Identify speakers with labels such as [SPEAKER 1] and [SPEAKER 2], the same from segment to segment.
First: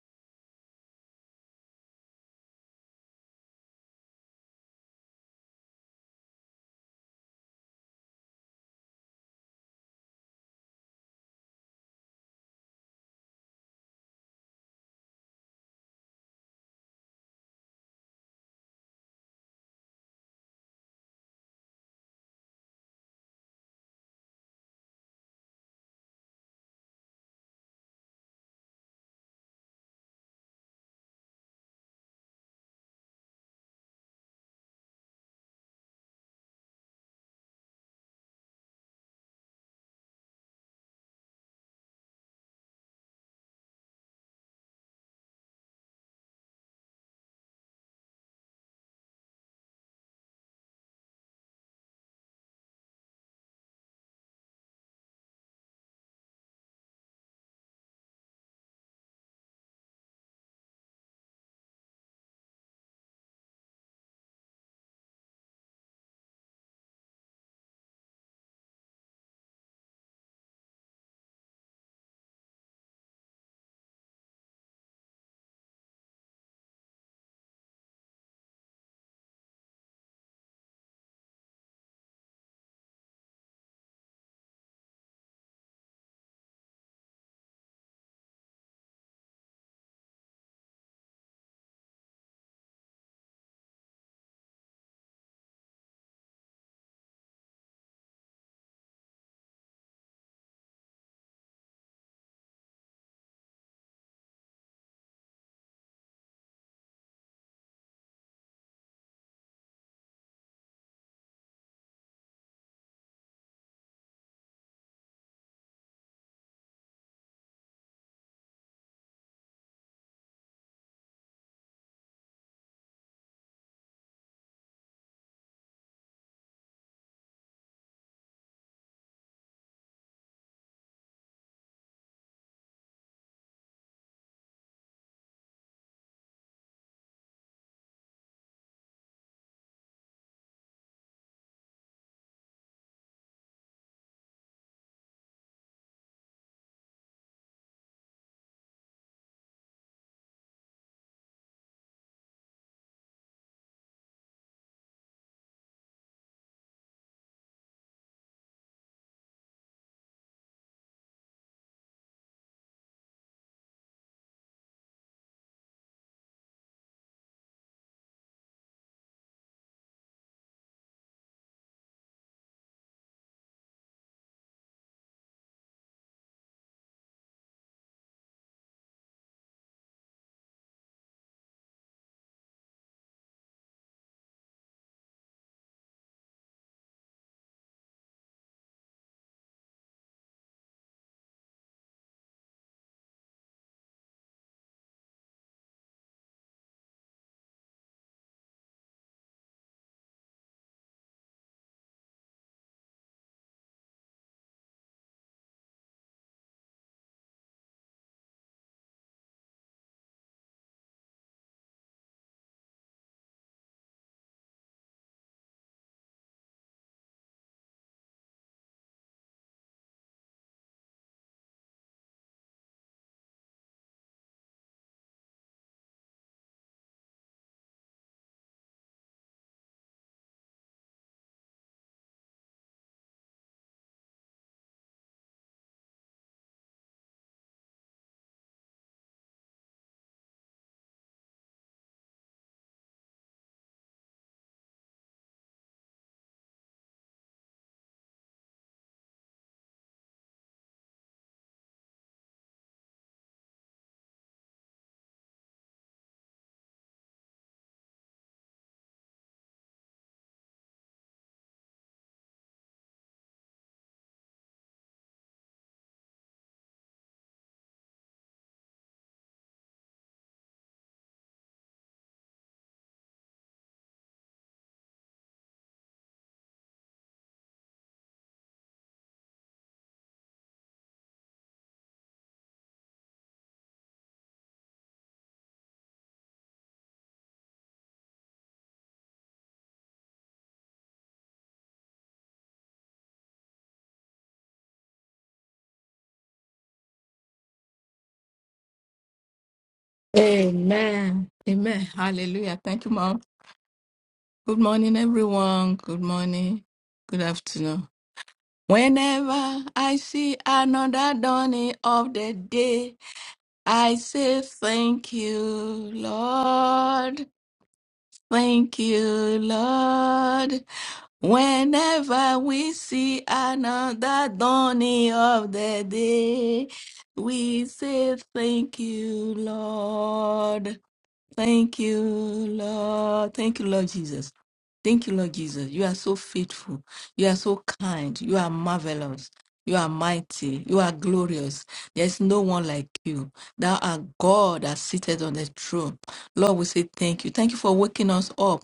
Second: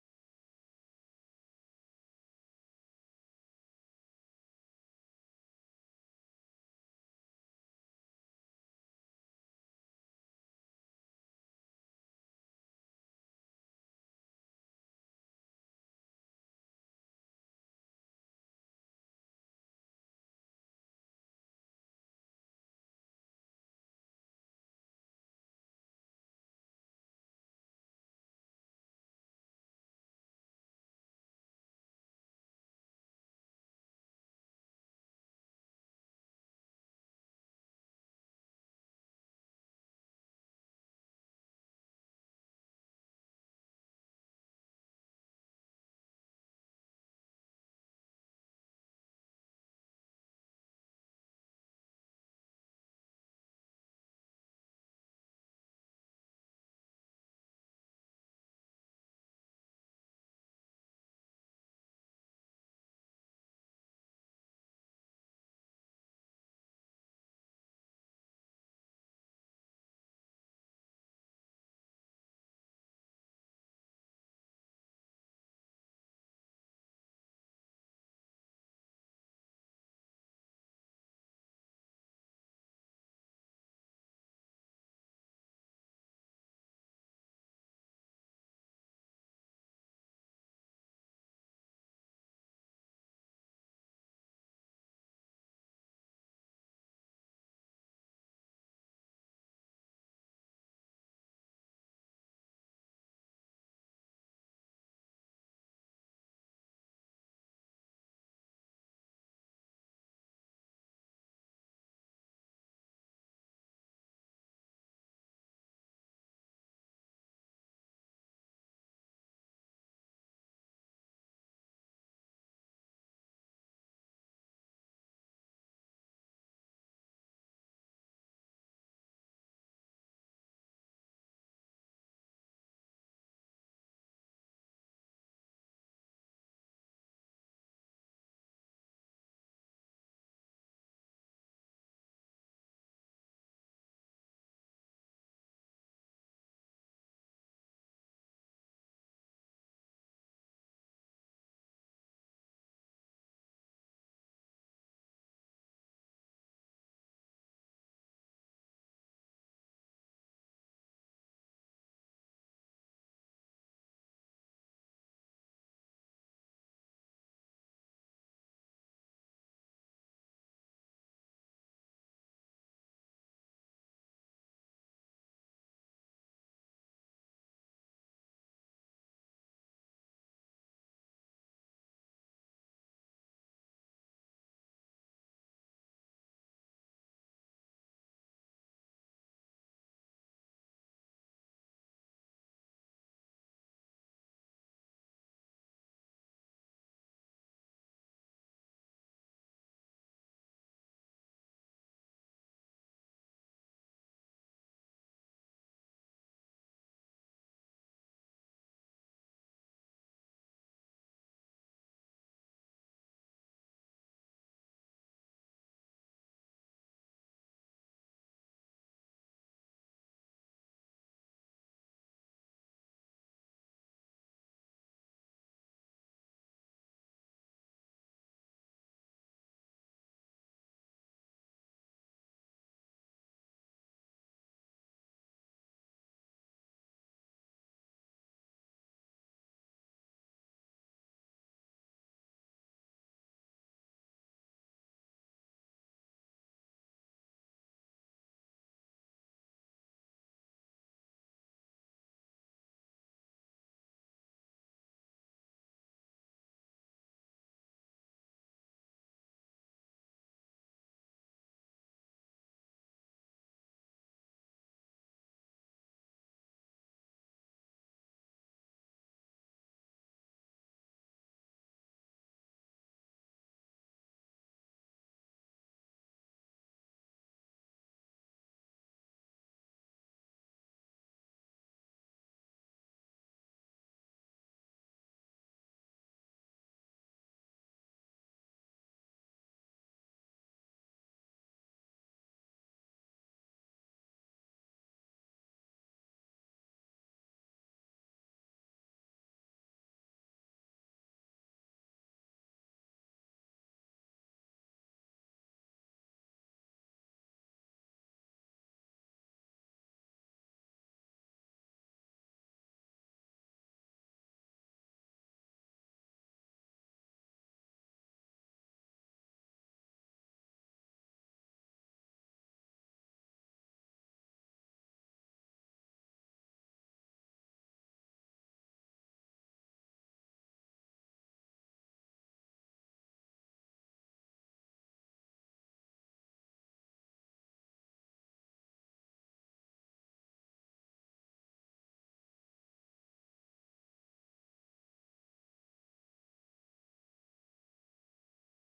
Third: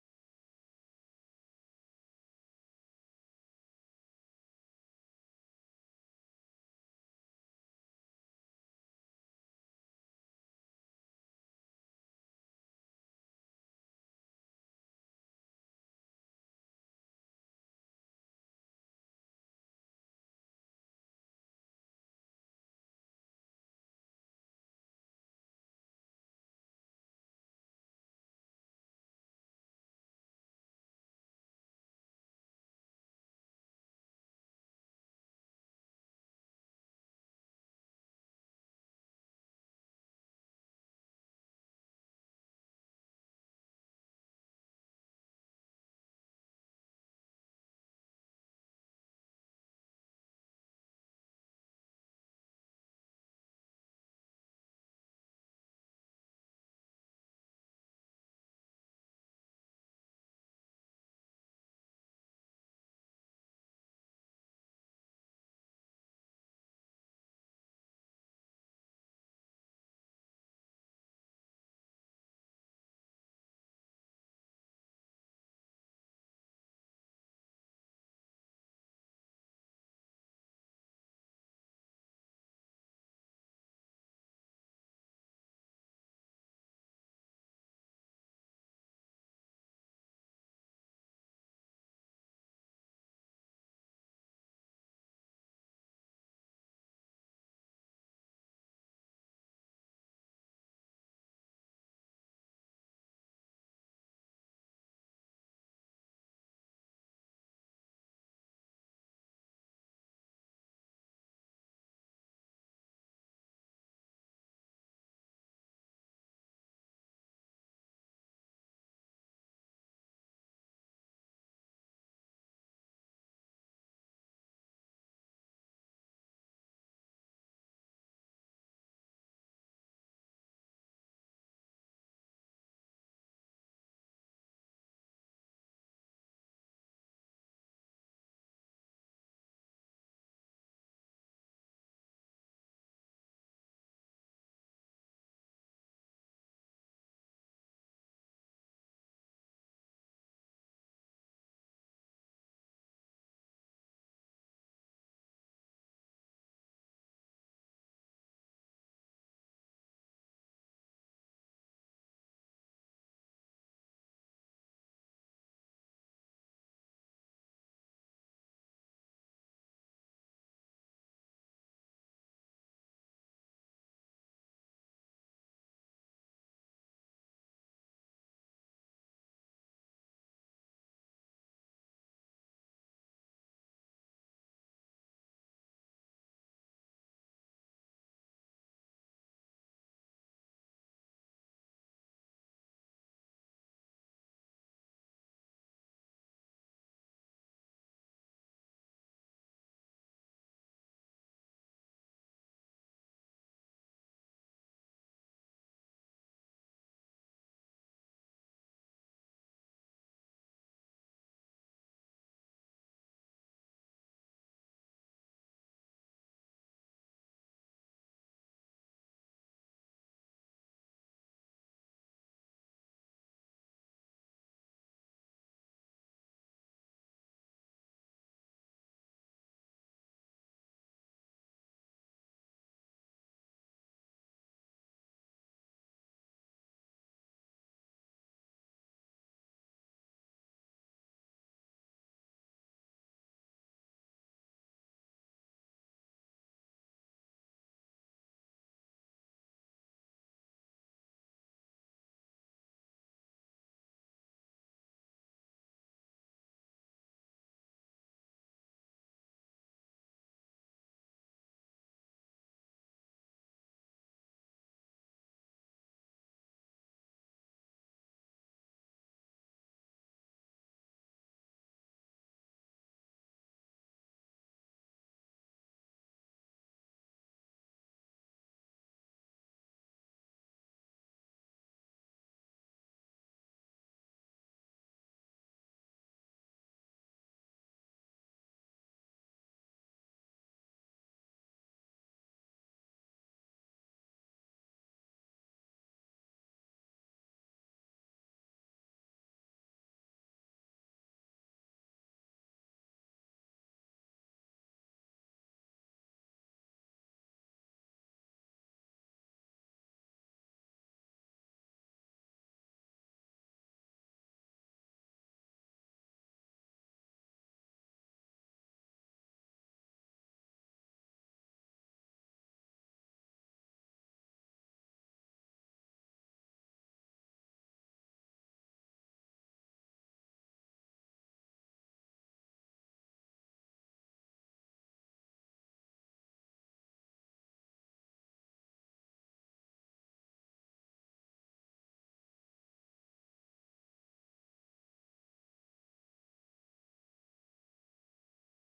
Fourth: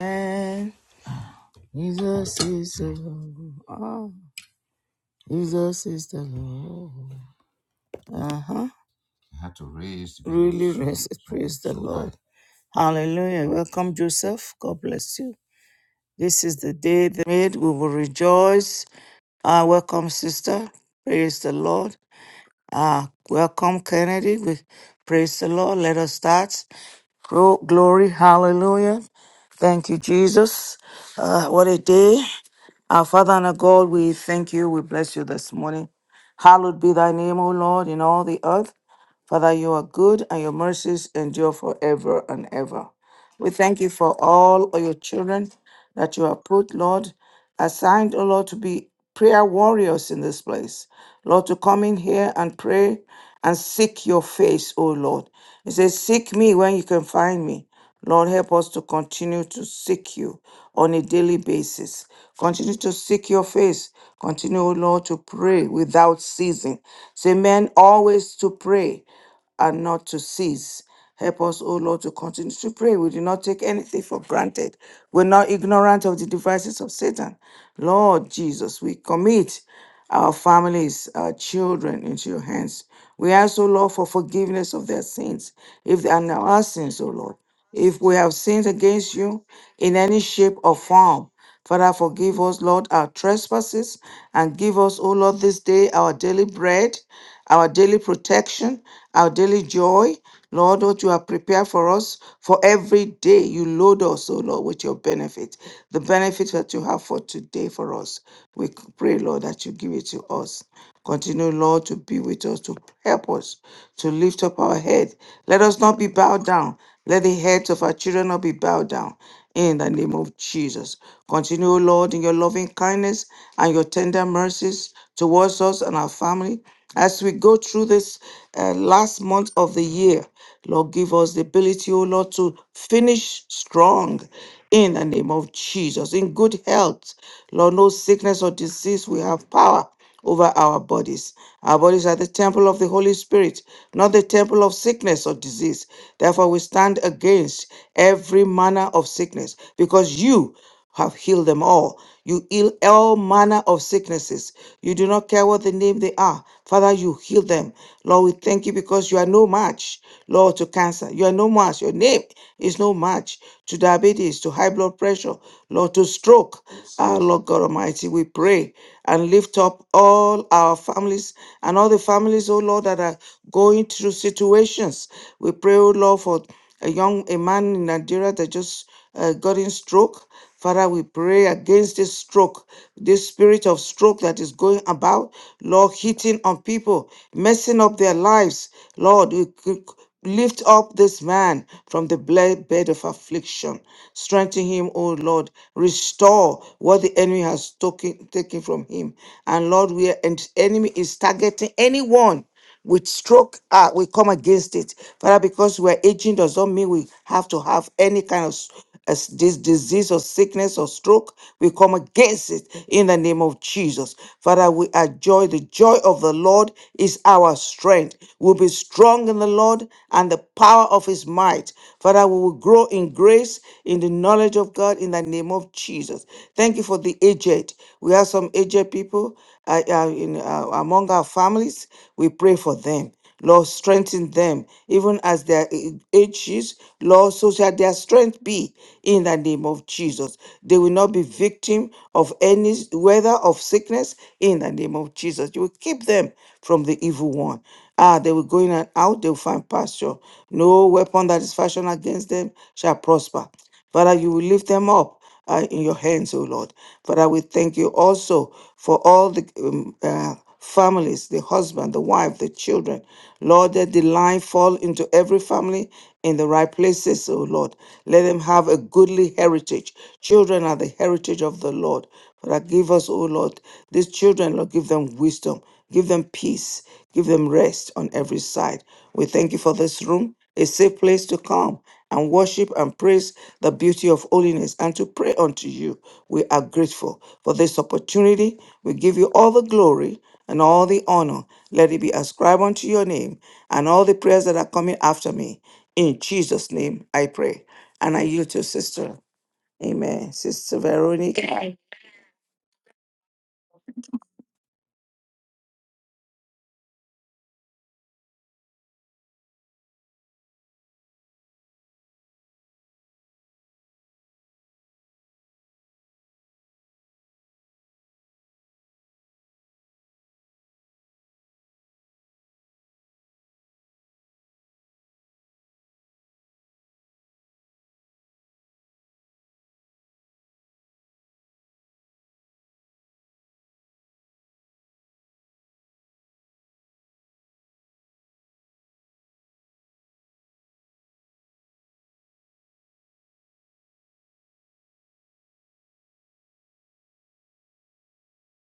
[SPEAKER 1] And Jesus is the Lord. Oh, Jesus is the Lord. Uh huh. He had to raise the dead. Really So, rest, so, praise the so Lord. that Hallelujah. Welcome, Joseph. God bless you. This is the day they made. We will rejoice. Ah, welcome, sister. Praise the Lord. Ah, welcome, Kennedy. We praise the Lord. Let us start. Glo- Glory. Hallelujah. Thank you, Jesus. Ah, what a day. Our Father and our God, we thank you. We bless you this morning. Hallowed be thy name, O Lord, in all the earth. Father, you are good and your mercies endure forever and ever. We thank you for all of your children that you have put, Lord assigned, O Lord, to be prayer warriors in this place. Lord, to come in here and pray and seek your face, O Lord. He says, Seek me when you can find me. Lord, help us to continue to seek you on a daily basis. Continue to seek your face. Continue, O Lord, to pray without ceasing. Say, men always to pray and not to cease. Help us, O Lord, to continue to pray. We do not take anything for granted. We're not ignorant of the devices of Satan. Lord Jesus, we commit our families, our children into your hands. We ask, O Lord, for forgiveness of their sins, if they are our sins, O Lord. If we have sinned against you in any shape or form, Father, forgive us, Lord, our trespasses, and give us, O Lord, this day our daily bread our daily protection, our daily joy. Lord, what you have prepared for us for every day. You load us, oh Lord, with your benefit. The benefit that you have for today for us. We pray, Lord, that you give it to us. Continue, Lord, to be with us, to help us, to lift up our head. Let us not be bowed down. Let the heads of our children not be bowed down. In the name of Jesus. Continue, Lord, in your loving kindness and your tender mercies towards us and our family. As we go through this uh, last month of the year, Lord, give us the ability, oh Lord, to finish strong in the name of Jesus, in good health. Lord, no sickness or disease will have power over our bodies. Our bodies are the temple of the Holy Spirit, not the temple of sickness or disease. Therefore, we stand against every manner of sickness because you have healed them all. You heal all manner of sicknesses. You do not care what the name they are. Father, you heal them. Lord, we thank you because you are no match, Lord, to cancer. You are no match. Your name is no match to diabetes, to high blood pressure, Lord, to stroke. Our Lord God Almighty, we pray and lift up all our families and all the families, oh Lord, that are going through situations. We pray, oh Lord, for a young a man in Nigeria that just uh, gotten stroke. Father, we pray against this stroke, this spirit of stroke that is going about, Lord, hitting on people, messing up their lives. Lord, we c- lift up this man from the bla- bed of affliction. Strengthen him, O Lord. Restore what the enemy has taken, taken from him. And Lord, where the enemy is targeting anyone with stroke uh, we come against it father because we're aging does not mean we have to have any kind of s- as this disease or sickness or stroke we come against it in the name of jesus father we are joy the joy of the lord is our strength we'll be strong in the lord and the power of his might father we will grow in grace in the knowledge of god in the name of jesus thank you thank you for the aged. We have some aged people uh, uh, in, uh, among our families. We pray for them. Lord, strengthen them, even as their a- ages. Lord, so shall their strength be in the name of Jesus. They will not be victim of any weather of sickness in the name of Jesus. You will keep them from the evil one. Ah, they will go in and out, they will find pasture. No weapon that is fashioned against them shall prosper. Father, you will lift them up uh, in your hands, O Lord. Father, we thank you also for all the um, uh, families, the husband, the wife, the children. Lord, that the line fall into every family in the right places, O Lord. Let them have a goodly heritage. Children are the heritage of the Lord. Father, give us, O Lord, these children, Lord, give them wisdom, give them peace, give them rest on every side. We thank you for this room a safe place to come and worship and praise the beauty of holiness and to pray unto you. We are grateful for this opportunity. We give you all the glory and all the honor. Let it be ascribed unto your name and all the prayers that are coming after me. In Jesus' name I pray. And I yield to sister. Amen. Sister
[SPEAKER 2] Amen.
[SPEAKER 1] Veronica.
[SPEAKER 2] Amen. Hallelujah. Thank you, Mom. Good morning, everyone. Good morning. Good afternoon. Whenever I see another dawning of the day, I say thank you, Lord. Thank you, Lord. Whenever we see another dawning of the day, we say thank you, Lord. Thank you, Lord. Thank you, Lord Jesus. Thank you, Lord Jesus. You are so faithful. You are so kind. You are marvelous. You are mighty. You are glorious. There's no one like you. Thou art God that seated on the throne. Lord, we say thank you. Thank you for waking us up.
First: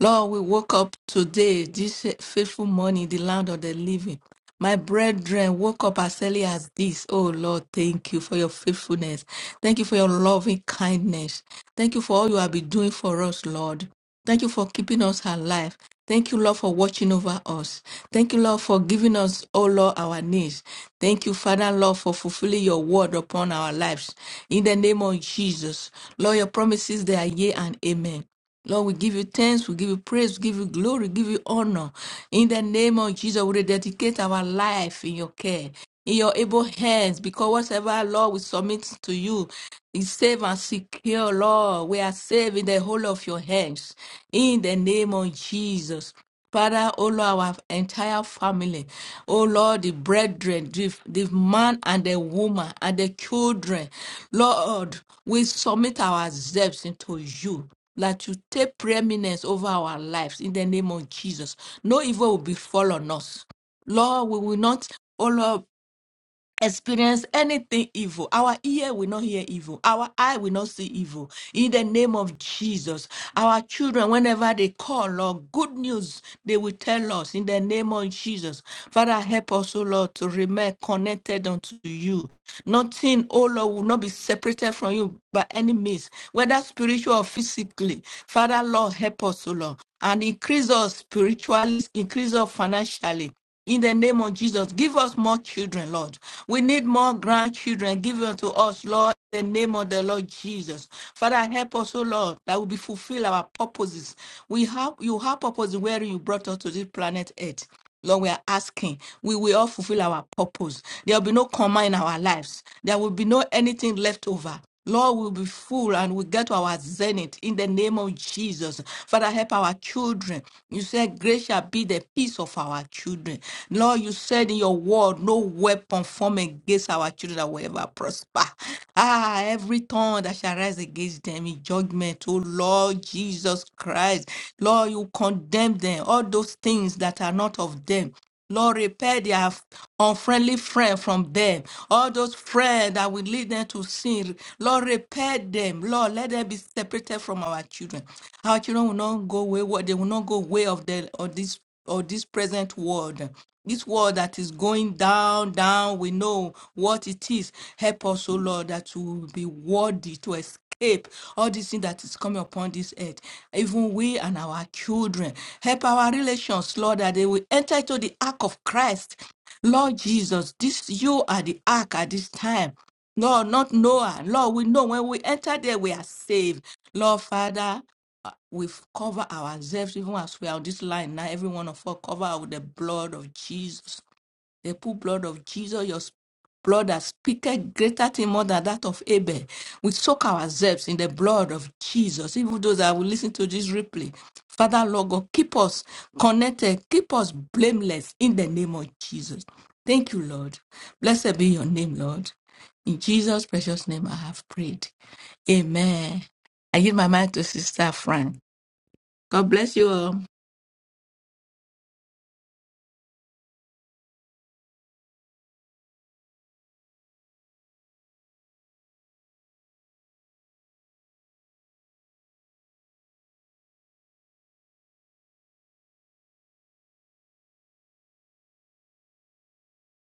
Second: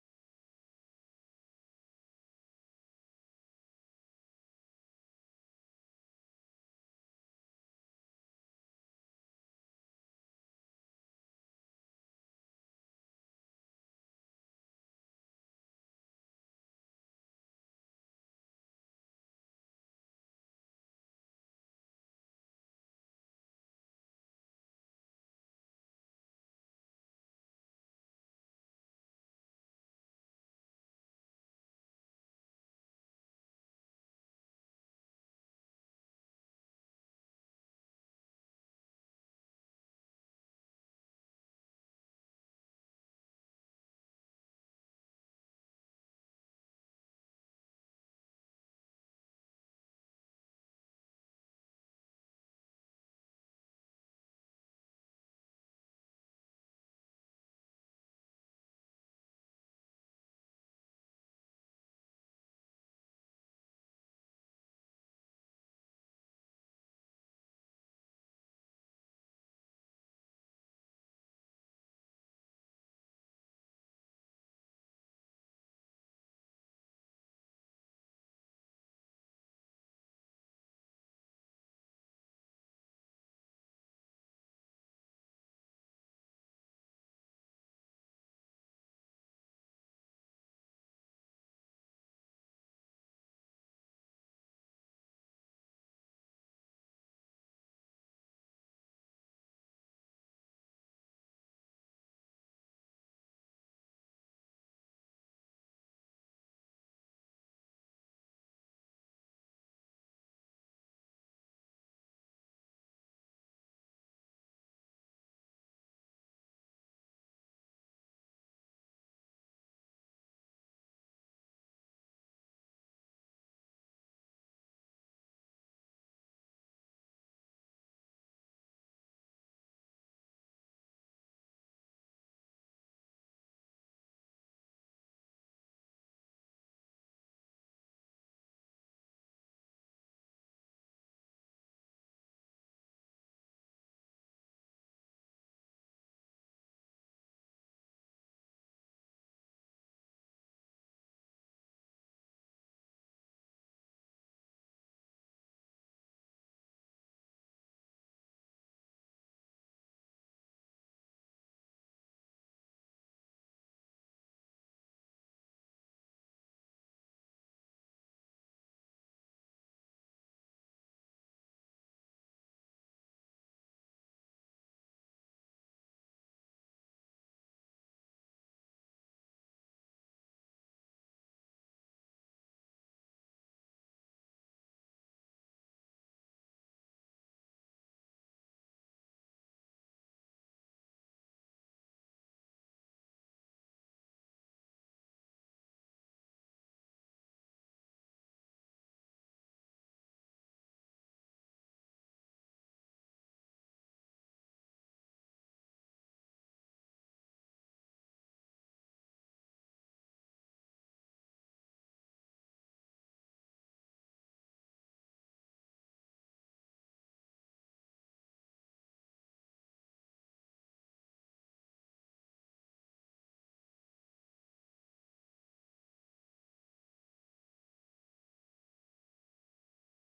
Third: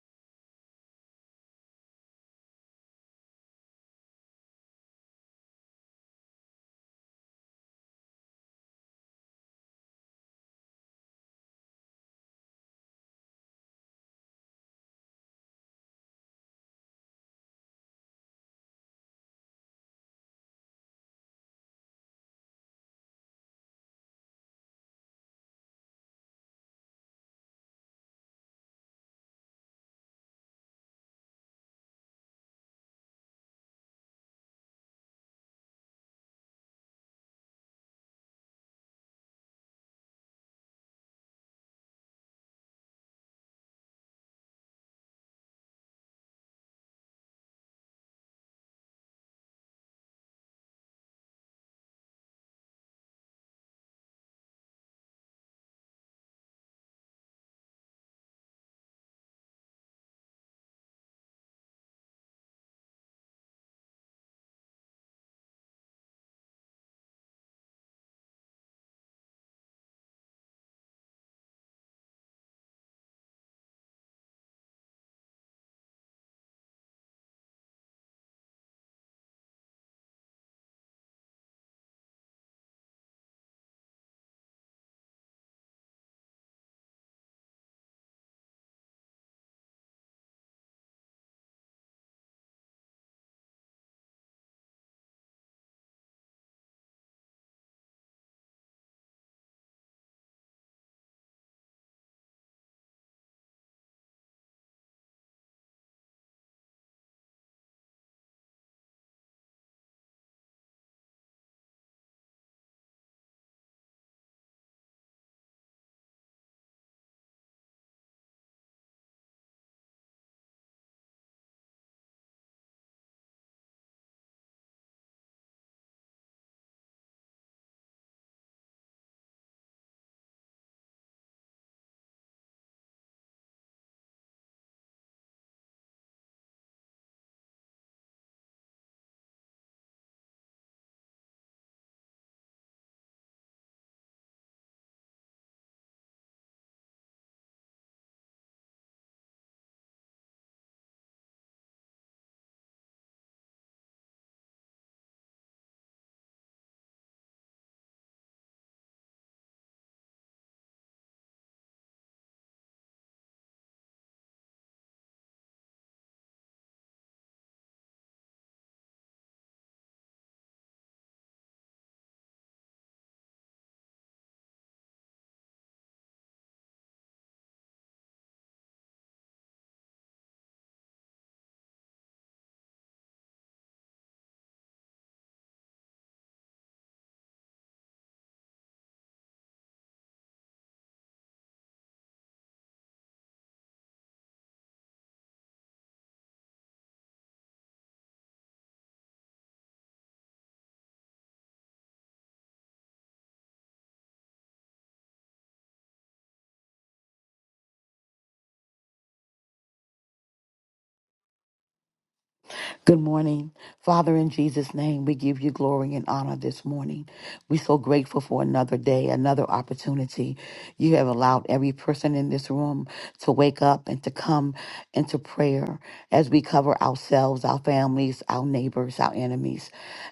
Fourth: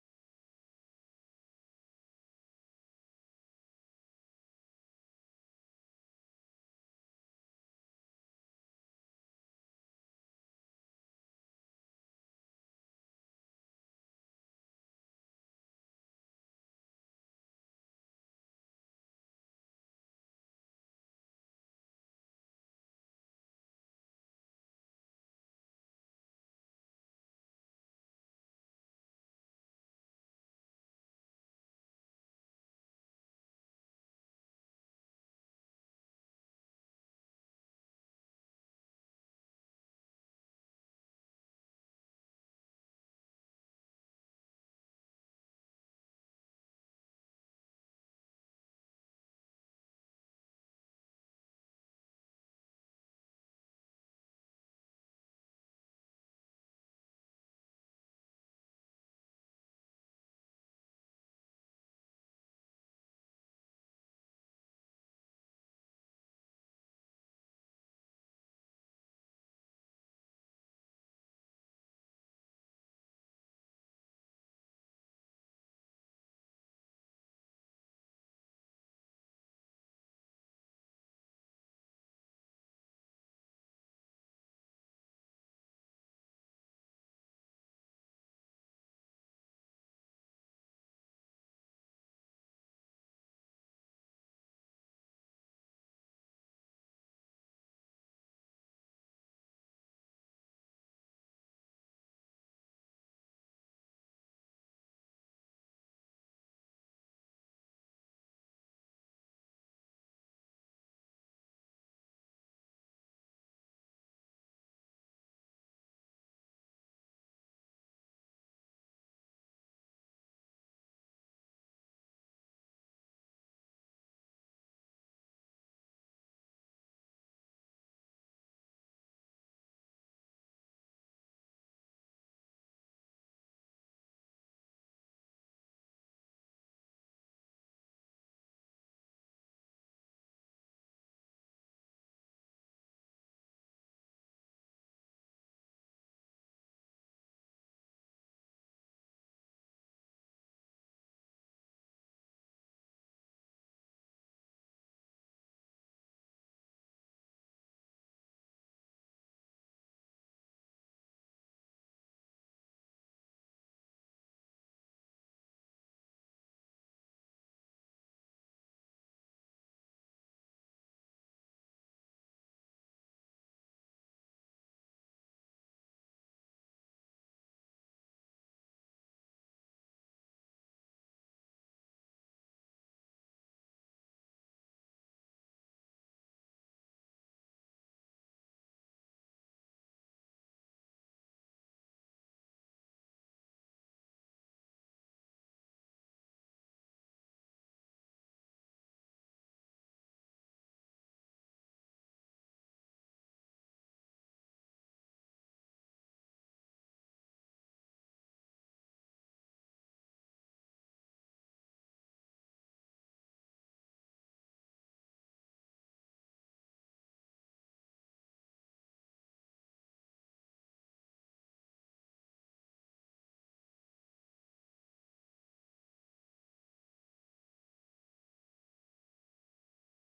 [SPEAKER 2] Lord, we woke up today, this faithful morning, the land of the living. My brethren woke up as early as this. Oh Lord, thank you for your faithfulness. Thank you for your loving kindness. Thank you for all you have been doing for us, Lord. Thank you for keeping us alive. Thank you, Lord, for watching over us. Thank you, Lord, for giving us, oh Lord, our needs. Thank you, Father, Lord, for fulfilling your word upon our lives. In the name of Jesus, Lord, your promises, they are yea and amen. Lord, we give you thanks, we give you praise, we give you glory, we give you honor. In the name of Jesus, we dedicate our life in your care, in your able hands, because whatever, Lord, we submit to you. Be safe and secure, Lord. We are safe in the whole of your hands. In the name of Jesus. Father, O Lord, our entire family, O Lord, the brethren, the, the man and the woman and the children, Lord, we submit ourselves into you that you take preeminence over our lives in the name of Jesus. No evil will befall on us. Lord, we will not, O Lord, experience anything evil. Our ear will not hear evil. Our eye will not see evil. In the name of Jesus, our children, whenever they call, Lord, good news, they will tell us in the name of Jesus. Father, help us, O Lord, to remain connected unto you. Nothing, O Lord, will not be separated from you by any means, whether spiritual or physically. Father, Lord, help us, O Lord, and increase us spiritually, increase us financially. In the name of Jesus, give us more children, Lord. We need more grandchildren given to us, Lord, in the name of the Lord Jesus. Father, help us, O Lord, that we fulfill our purposes. We have you have purpose wherein you brought us to this planet Earth. Lord, we are asking. We will all fulfill our purpose. There will be no coma in our lives. There will be no anything left over. Lord, we'll be full and we get to our zenith in the name of Jesus. Father, help our children. You said, Grace shall be the peace of our children. Lord, you said in your word, no weapon formed against our children that will ever prosper. Ah, every tongue that shall rise against them in judgment, oh Lord Jesus Christ. Lord, you condemn them, all those things that are not of them. Lord, repair their unfriendly friend from them. All those friends that will lead them to sin. Lord, repair them. Lord, let them be separated from our children. Our children will not go wayward. They will not go way of the of this or this present world. This world that is going down, down. We know what it is. Help us, O Lord, that we will be worthy to escape escape all this thing that is coming upon this earth, even we and our children. Help our relations, Lord, that they will enter into the ark of Christ. Lord Jesus, this you are the ark at this time. Lord, not Noah. Lord, we know when we enter there, we are saved. Lord Father, uh, we cover ourselves even as we are on this line now. Every one of us cover with the blood of Jesus. The poor blood of Jesus, your blood that speaketh greater thing more than that of Abel. We soak ourselves in the blood of Jesus. Even those that will listen to this replay. Father, Lord God, keep us connected, keep us blameless in the name of Jesus. Thank you, Lord. Blessed be your name, Lord. In Jesus' precious name, I have prayed. Amen. I give my mind to Sister Frank. God bless you all.
[SPEAKER 3] Good morning. Father, in Jesus' name, we give you glory and honor this morning. We're so grateful for another day, another opportunity. You have allowed every person in this room to wake up and to come into prayer as we cover ourselves, our families, our neighbors, our enemies,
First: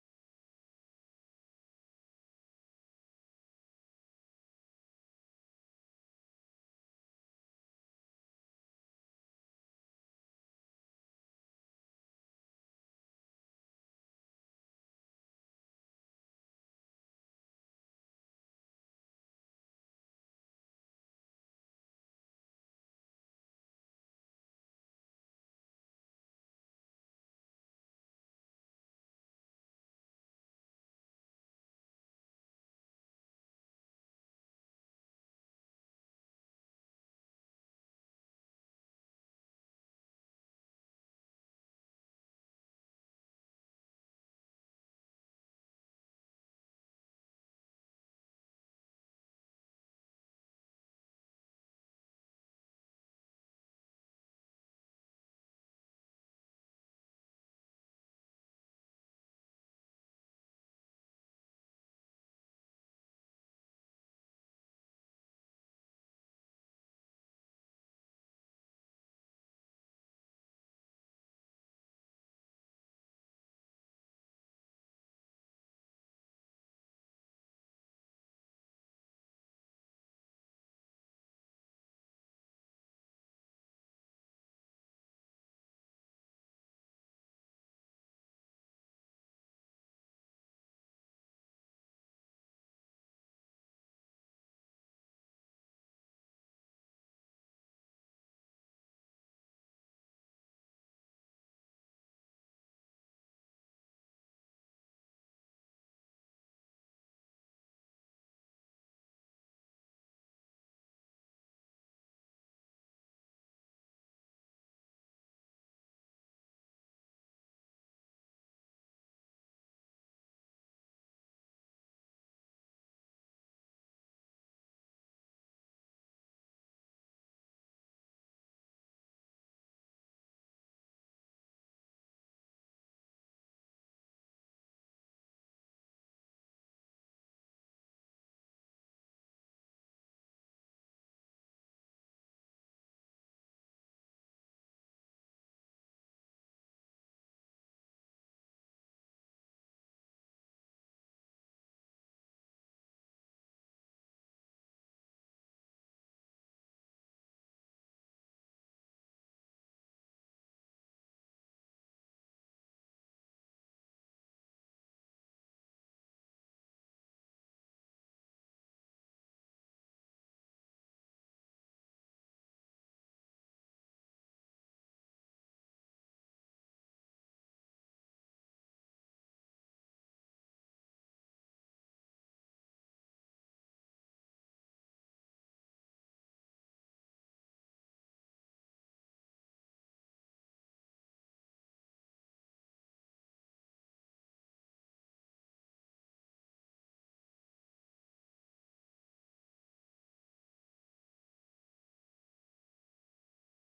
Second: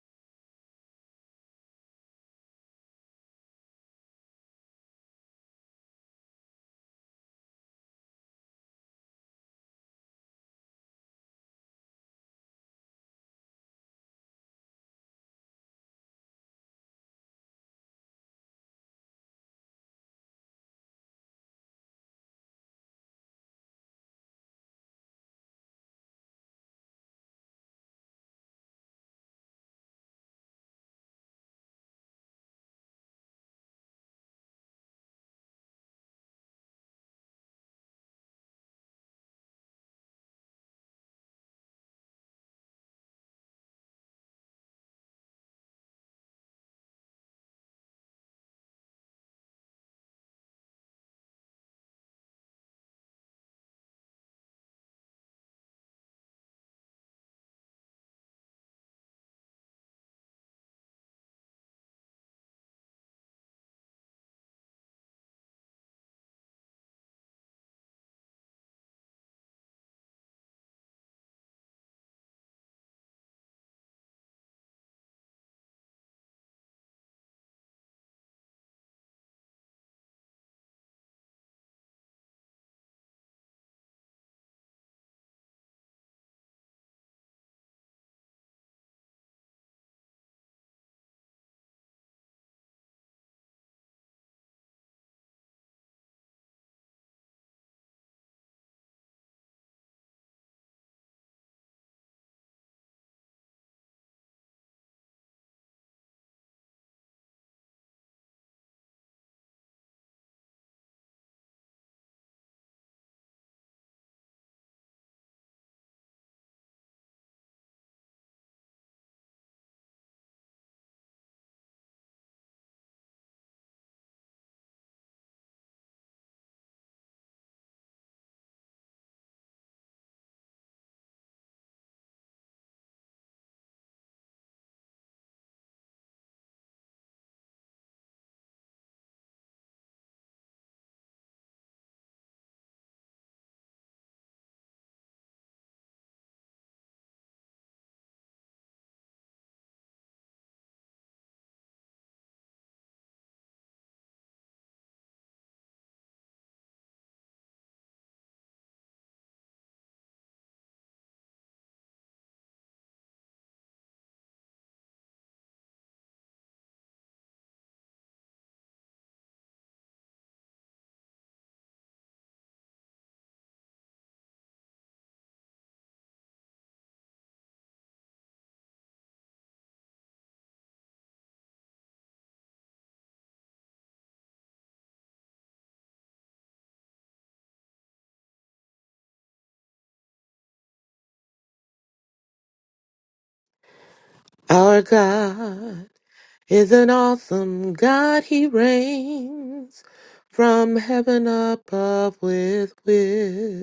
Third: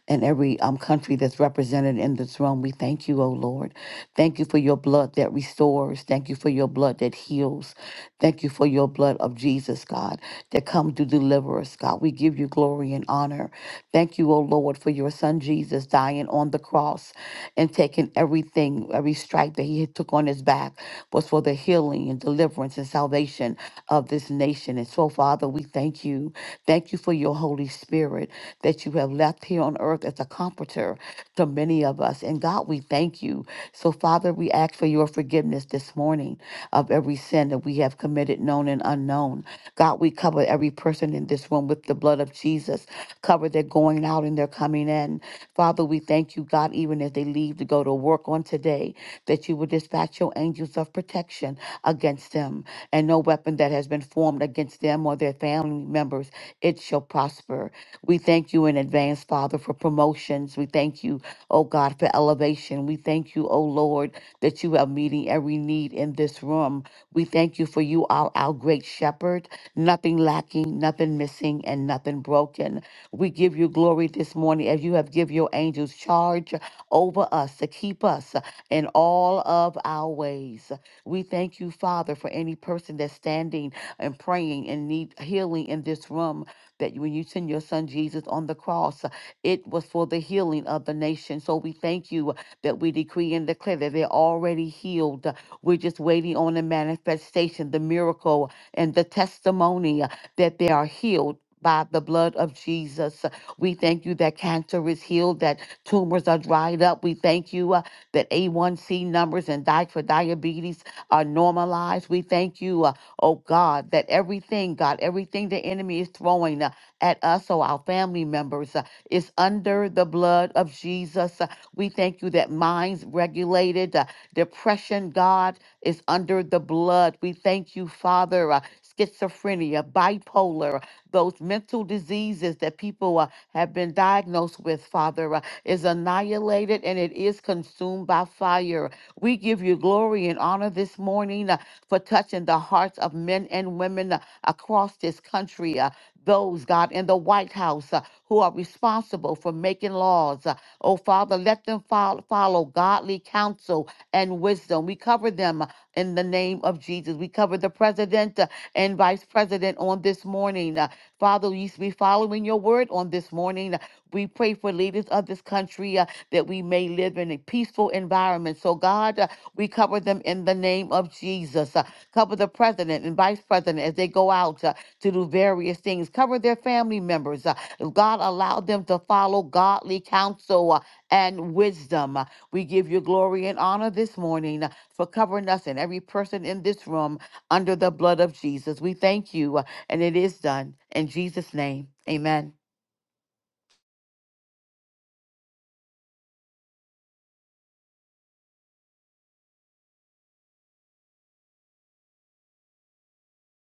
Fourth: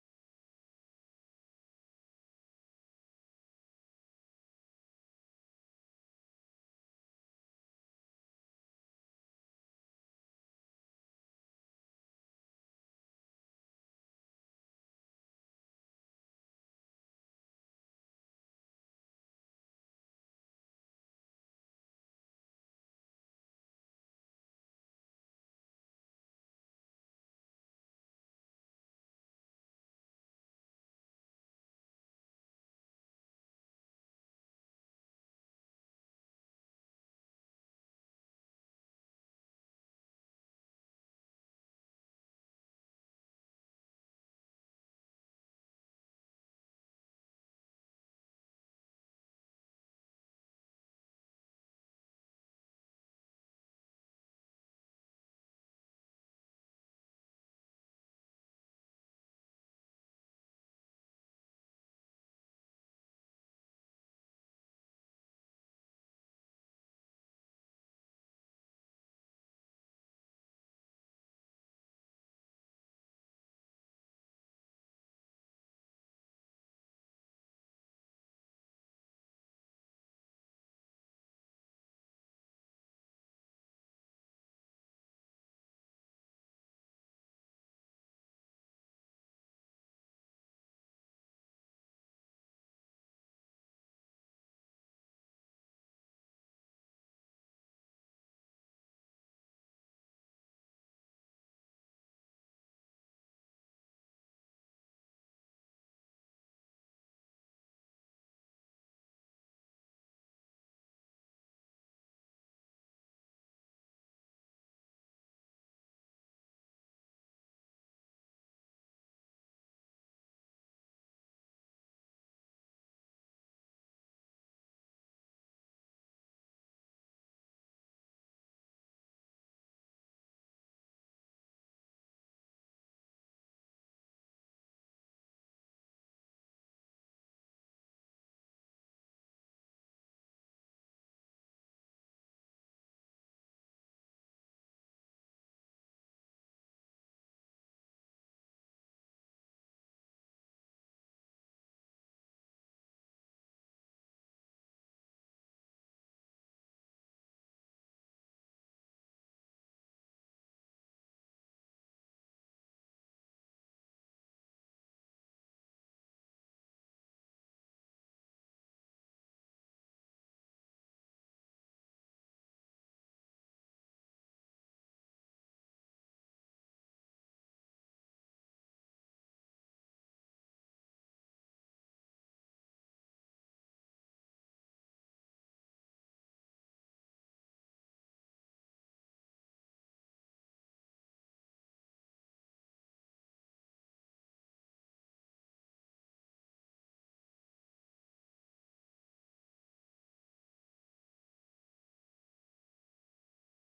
[SPEAKER 3] and every um, country that's represented in this room. We thank you, O Lord. Thank you for your blood that restores. Thank you for your blood that heals. Thank you for your blood of Jesus, God, that comes to deliver us, God. We give you glory and honor. Thank you, O Lord, for your son Jesus dying on the cross us and taking everything, every stripe that he had took on his back was for the healing and deliverance and salvation of this nation. And so, Father, we thank you. Thank you for your Holy Spirit that you have left here on earth as a comforter to many of us. And God, we thank you. So, Father, we ask for your forgiveness this morning of every sin that we have committed, known and unknown. God, we cover every person in this room with the blood of Jesus. Cover their going out and their coming in. Father, we thank you, God, even even as they leave to go to work on today, that you will dispatch your angels of protection against them, and no weapon that has been formed against them or their family members, it shall prosper. We thank you in advance, Father, for promotions. We thank you, oh God, for elevation. We thank you, oh Lord, that you are meeting every need in this room. We thank you for you are our great shepherd, nothing lacking, nothing missing, and nothing broken. We give you glory this morning as you have give your angels charge over us to keep us in all of our ways. We thank you, Father, for any person that's standing and praying and need healing in this room. That when you send your son Jesus on the cross, it was for the healing of the nation. So we thank you that we decree and declare that they're already healed. We're just waiting on the manifestation, the miracle, and the testimony uh, that they are healed. By the blood of Jesus. We thank you that cancer is healed, that Tumors are dried up. We thank you uh, that A1C numbers and diet for diabetes are normalized. We thank you, uh, oh God, that everything, God, everything the enemy is throwing uh, at us or our family members uh, is under the blood of Jesus. Uh, we thank you that minds regulated, uh, depression, God, is under the blood. We thank you, Father. Uh, schizophrenia, bipolar, those mental diseases that people uh, have been diagnosed with, Father. uh, is annihilated and it is consumed by fire. We give you glory and honor this morning uh, for touching the hearts of men and women uh, across this country. uh, those, God, in the White House uh, who are responsible for making laws. Uh, oh, Father, let them fol- follow godly counsel and wisdom. We cover them uh, in the name of Jesus. We cover the president uh, and vice president on this morning. Uh, Father, we used to be following your word on this morning. Uh, We pray for leaders of this country uh, that we may live in a peaceful environment. So, God, uh, we cover them in the name of Jesus. Uh, Cover the president and vice president as they go out uh, to do various things. Cover their family members. Uh, God, allow them to follow godly counsel uh, and wisdom. We give you glory and honor this morning uh, for covering us and every person in this room under the blood of Jesus. We thank you, uh, and it is done. In Jesus' name, amen.
[SPEAKER 4] Our God is an awesome God. He reigns from heaven above with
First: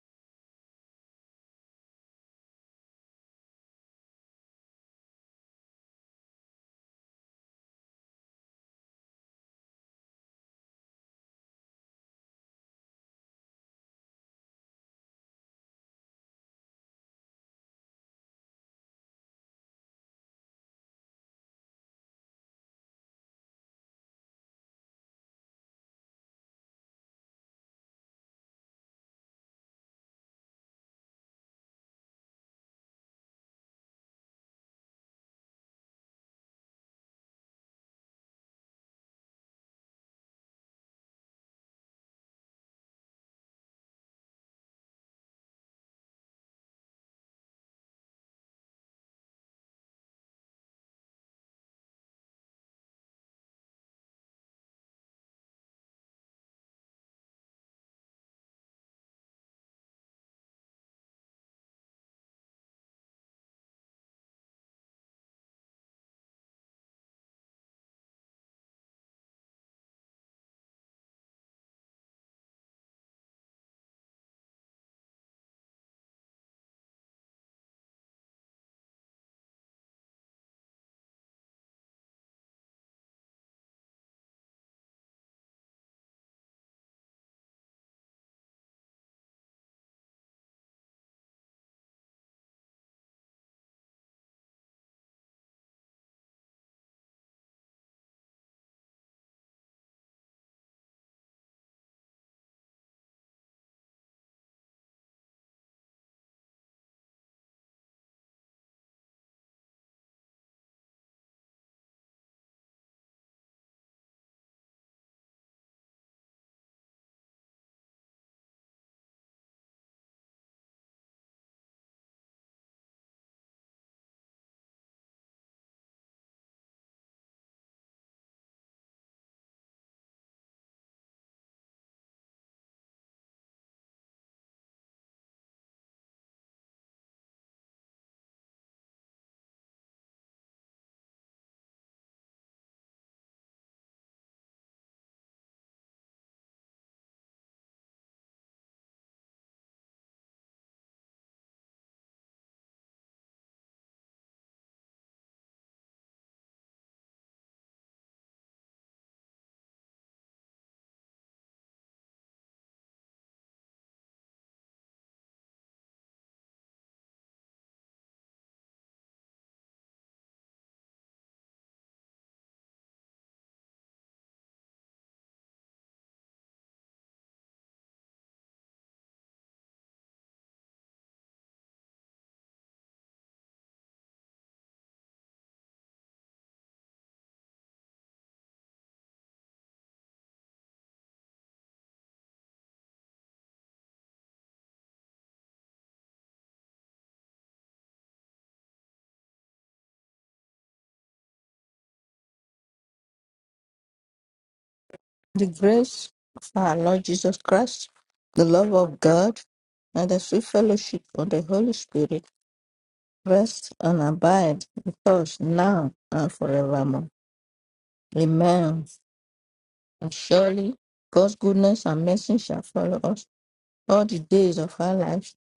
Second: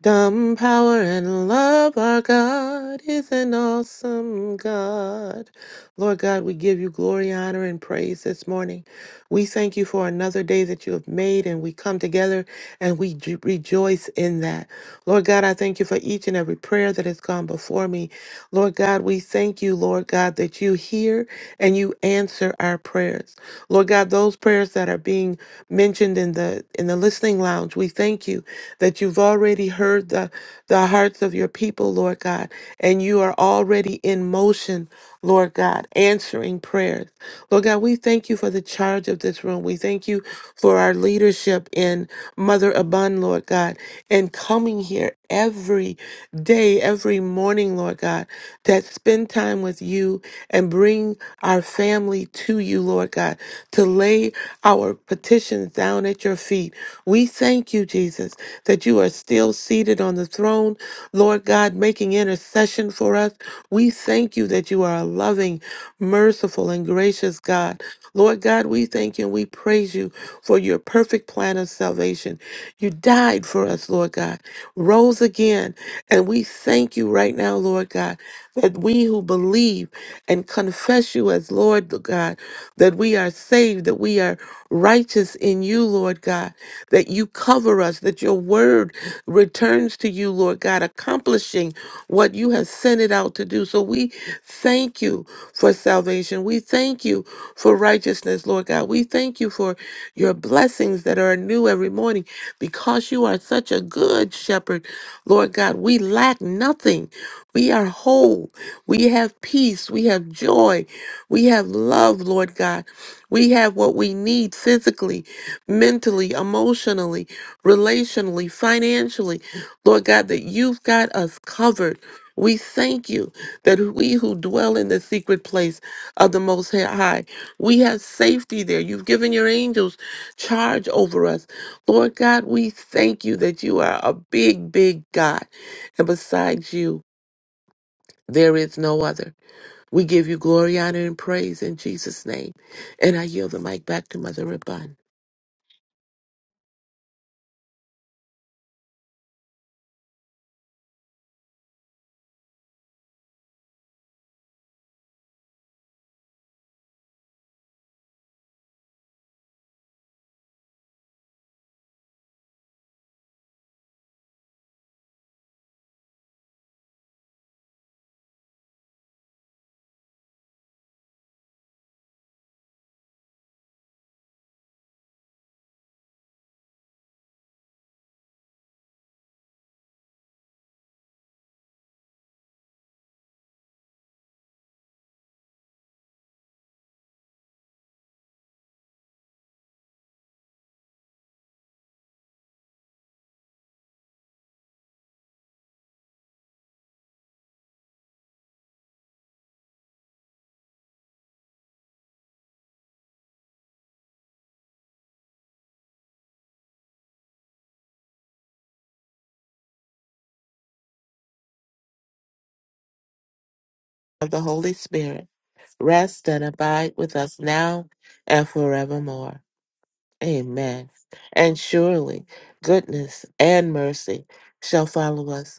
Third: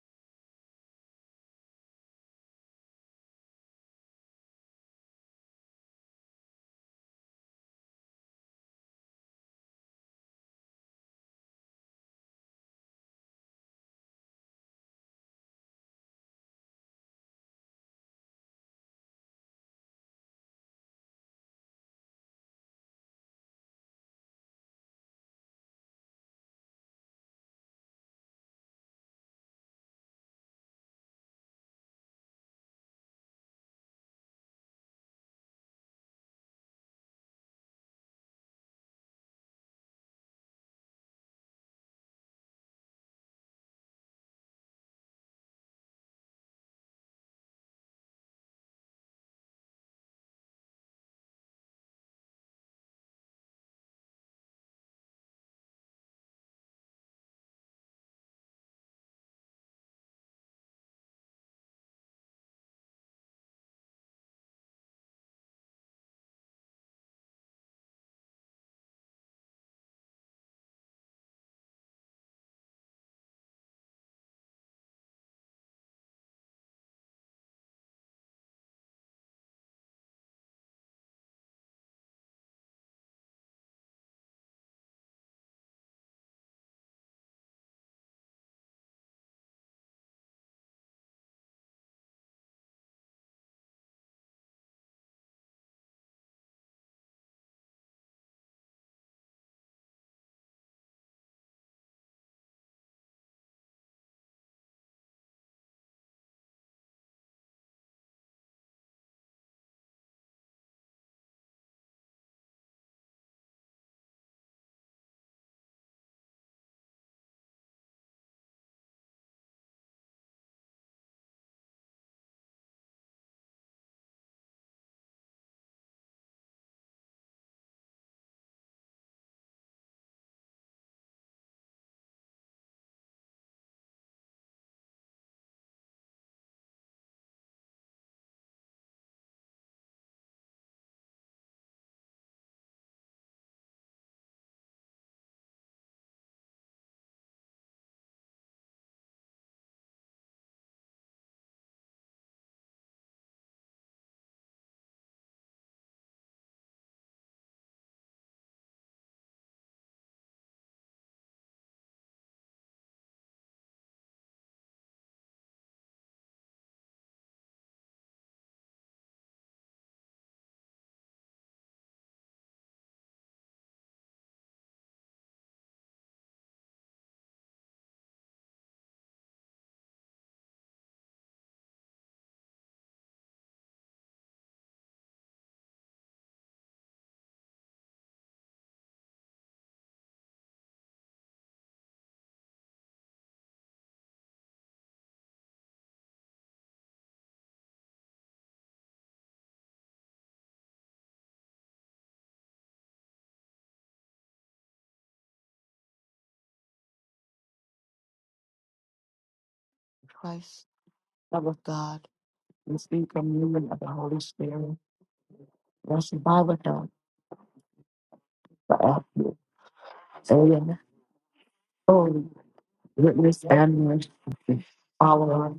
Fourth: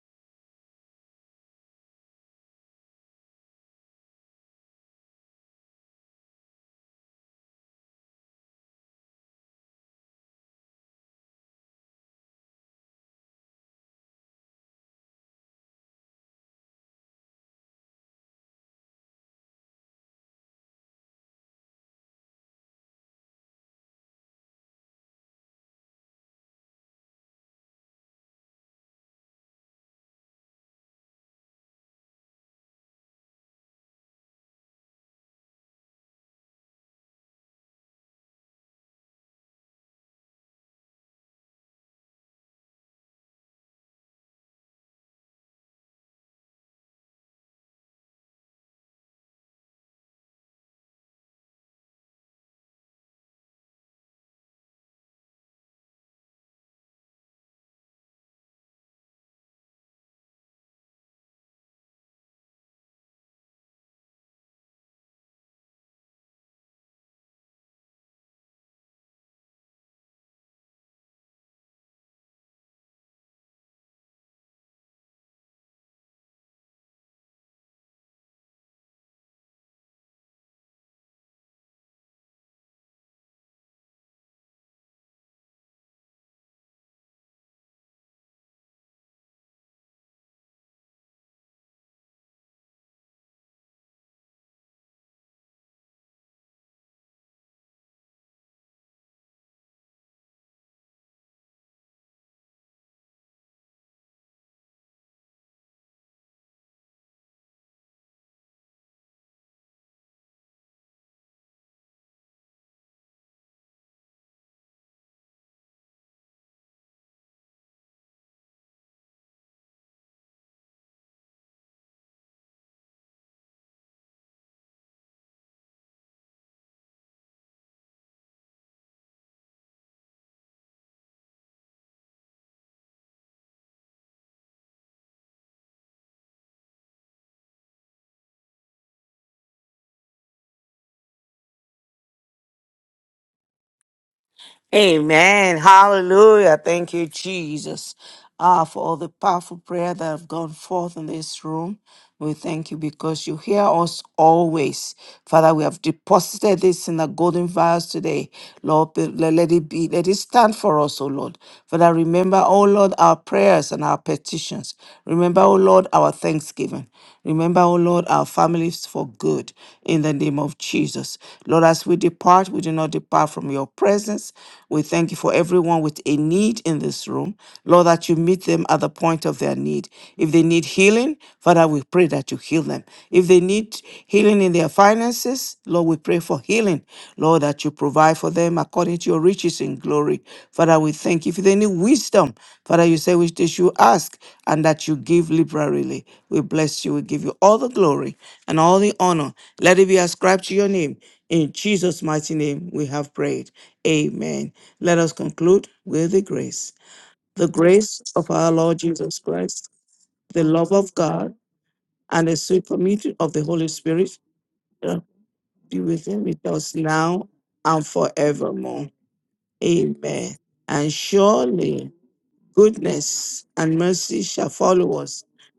[SPEAKER 4] Dumb power and love, our God is an awesome God. Lord God, we give you glory, honor, and praise this morning. We thank you for another day that you have made, and we come together and we ju- rejoice in that. Lord God, I thank you for each and every prayer that has gone before me. Lord God, we thank you, Lord God, that you hear and you answer our prayers. Lord God, those prayers that are being mentioned in the in the listening lounge, we thank you that you've already heard the, the hearts of your people, Lord God, and you are already in motion, Lord God, answering prayers. Lord God, we thank you for the charge of this room. We thank you for our leadership in Mother Abund, Lord God, and coming here every day, every morning, Lord God, that spend time with you and bring our family to you, Lord God, to lay our petitions down at your feet. We thank Thank you, Jesus, that you are still seated on the throne, Lord God, making intercession for us. We thank you that you are a loving, merciful, and gracious God. Lord God, we thank you and we praise you for your perfect plan of salvation. You died for us, Lord God, rose again, and we thank you right now, Lord God that we who believe and confess you as Lord God, that we are saved, that we are righteous in you, Lord God, that you cover us, that your word returns to you, Lord God, accomplishing what you have sent it out to do. So we thank you for salvation. We thank you for righteousness, Lord God. We thank you for your blessings that are new every morning because you are such a good shepherd, Lord God. We lack nothing. We are whole. We have peace. We have joy. We have love, Lord God. We have what we need physically, mentally, emotionally, relationally, financially. Lord God, that you've got us covered. We thank you that we who dwell in the secret place of the Most High, we have safety there. You've given your angels charge over us. Lord God, we thank you that you are a big, big God. And besides you, there is no other. We give you glory, honor, and praise in Jesus' name. And I yield the mic back to Mother Rabun.
[SPEAKER 1] Amen. Hallelujah. Thank you, Jesus, uh, for all the powerful prayer that have gone forth in this room. We thank you because you hear us always. Father, we have deposited this in the golden vials today. Lord, be- le- let it be, let it stand for us, O Lord. Father, remember, O Lord, our prayers and our petitions. Remember, O Lord, our thanksgiving. Remember, O Lord, our families for good in the name of Jesus. Lord, as we depart, we do not depart from your presence. We thank you for everyone with a need in this room. Lord, that you meet them at the point of their need. If they need healing, Father, we pray that you heal them. If they need healing in their finances, Lord, we pray for healing. Lord, that you provide for them according to your riches in glory. Father, we thank you. If they need wisdom, Father, you say which they should ask and that you give liberally. We bless you. We give you all the glory and all the honor. Let it be ascribed to your name. In Jesus' mighty name, we have prayed. Amen. Let us
[SPEAKER 2] The
[SPEAKER 1] conclude
[SPEAKER 2] grace
[SPEAKER 1] with the
[SPEAKER 2] of
[SPEAKER 1] grace.
[SPEAKER 2] our Lord Jesus
[SPEAKER 1] The
[SPEAKER 2] Christ,
[SPEAKER 1] grace of
[SPEAKER 2] the
[SPEAKER 1] our
[SPEAKER 2] love
[SPEAKER 1] Lord
[SPEAKER 2] of
[SPEAKER 1] Jesus
[SPEAKER 2] God,
[SPEAKER 1] Christ,
[SPEAKER 2] and the
[SPEAKER 1] the
[SPEAKER 2] sweet
[SPEAKER 3] Christ,
[SPEAKER 1] love of
[SPEAKER 2] fellowship of
[SPEAKER 1] God,
[SPEAKER 2] the
[SPEAKER 3] love of
[SPEAKER 2] Holy
[SPEAKER 3] God,
[SPEAKER 2] Spirit
[SPEAKER 1] and the sweet
[SPEAKER 3] receive
[SPEAKER 1] communion of the
[SPEAKER 3] communion
[SPEAKER 1] Holy
[SPEAKER 2] rest
[SPEAKER 3] of the
[SPEAKER 2] and
[SPEAKER 1] Spirit
[SPEAKER 3] Holy
[SPEAKER 4] Of the
[SPEAKER 2] abide
[SPEAKER 4] Holy
[SPEAKER 3] Spirit,
[SPEAKER 2] with
[SPEAKER 1] uh,
[SPEAKER 4] Spirit,
[SPEAKER 2] us
[SPEAKER 1] be
[SPEAKER 2] now
[SPEAKER 1] with
[SPEAKER 3] rest and
[SPEAKER 1] him,
[SPEAKER 4] rest
[SPEAKER 2] and
[SPEAKER 3] abide
[SPEAKER 4] and
[SPEAKER 1] with
[SPEAKER 3] with
[SPEAKER 1] us
[SPEAKER 3] us
[SPEAKER 4] abide
[SPEAKER 2] forevermore.
[SPEAKER 4] with
[SPEAKER 1] now
[SPEAKER 4] us
[SPEAKER 1] and
[SPEAKER 4] now and
[SPEAKER 2] Amen.
[SPEAKER 1] forevermore.
[SPEAKER 3] forever.
[SPEAKER 4] forevermore.
[SPEAKER 2] And
[SPEAKER 1] Amen.
[SPEAKER 2] surely
[SPEAKER 3] Amen.
[SPEAKER 4] Amen.
[SPEAKER 1] And
[SPEAKER 2] God's
[SPEAKER 4] And
[SPEAKER 2] goodness
[SPEAKER 1] surely
[SPEAKER 2] and
[SPEAKER 3] Holy,
[SPEAKER 4] surely
[SPEAKER 2] mercy shall follow
[SPEAKER 4] goodness
[SPEAKER 2] us
[SPEAKER 3] witness
[SPEAKER 1] goodness
[SPEAKER 4] and
[SPEAKER 1] and
[SPEAKER 3] and
[SPEAKER 2] all the
[SPEAKER 1] mercy
[SPEAKER 4] mercy
[SPEAKER 1] shall
[SPEAKER 2] days
[SPEAKER 3] mercy,
[SPEAKER 2] of
[SPEAKER 4] shall
[SPEAKER 2] our
[SPEAKER 1] follow us
[SPEAKER 4] follow
[SPEAKER 2] lives.
[SPEAKER 3] follow us,
[SPEAKER 4] us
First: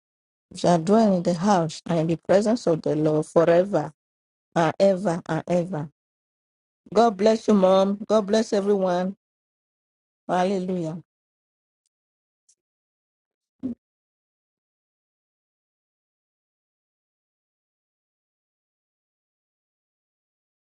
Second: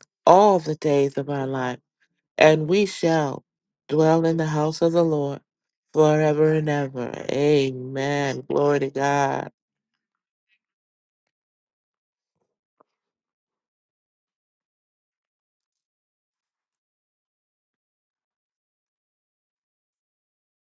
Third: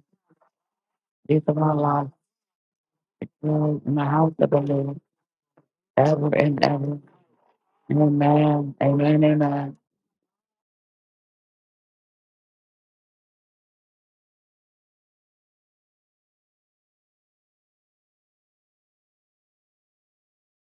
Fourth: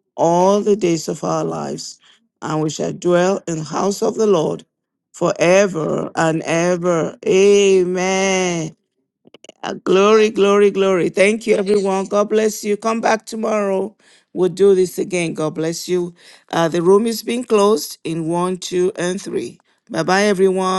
[SPEAKER 2] We
[SPEAKER 4] all
[SPEAKER 1] all
[SPEAKER 4] the
[SPEAKER 1] the
[SPEAKER 2] shall
[SPEAKER 1] days
[SPEAKER 4] days
[SPEAKER 2] dwell in
[SPEAKER 1] of
[SPEAKER 4] of
[SPEAKER 2] the
[SPEAKER 3] days
[SPEAKER 1] our
[SPEAKER 4] our
[SPEAKER 3] of our
[SPEAKER 4] life,
[SPEAKER 2] house
[SPEAKER 1] lives,
[SPEAKER 2] and
[SPEAKER 3] life,
[SPEAKER 2] in the
[SPEAKER 1] and
[SPEAKER 2] presence
[SPEAKER 4] and
[SPEAKER 1] we
[SPEAKER 2] of
[SPEAKER 4] we
[SPEAKER 1] shall
[SPEAKER 2] the Lord
[SPEAKER 1] dwell
[SPEAKER 4] shall
[SPEAKER 1] in the
[SPEAKER 3] Lord,
[SPEAKER 2] forever
[SPEAKER 3] in
[SPEAKER 1] house
[SPEAKER 3] the
[SPEAKER 1] of
[SPEAKER 4] dwell
[SPEAKER 1] the
[SPEAKER 3] house
[SPEAKER 4] in the
[SPEAKER 3] of the
[SPEAKER 1] Lord
[SPEAKER 2] and
[SPEAKER 4] house of
[SPEAKER 3] Lord,
[SPEAKER 4] the
[SPEAKER 2] ever
[SPEAKER 4] Lord
[SPEAKER 2] and ever.
[SPEAKER 1] forever
[SPEAKER 3] ever
[SPEAKER 1] and
[SPEAKER 4] forever
[SPEAKER 3] and
[SPEAKER 4] and
[SPEAKER 3] ever.
[SPEAKER 4] ever.
[SPEAKER 1] ever.
[SPEAKER 2] God bless you, Mom. God
[SPEAKER 4] Amen.
[SPEAKER 2] bless
[SPEAKER 3] Amen.
[SPEAKER 1] Amen.
[SPEAKER 4] Glory to
[SPEAKER 3] Amen.
[SPEAKER 2] everyone.
[SPEAKER 4] God.
[SPEAKER 3] Amen.
[SPEAKER 1] Uh, Glory, glory,
[SPEAKER 2] Hallelujah.
[SPEAKER 1] glory. Thank you, everyone. God bless you. Come back tomorrow. We'll do this again. God bless you. Uh, the room is being closed in one, two, and three. Bye bye, everyone.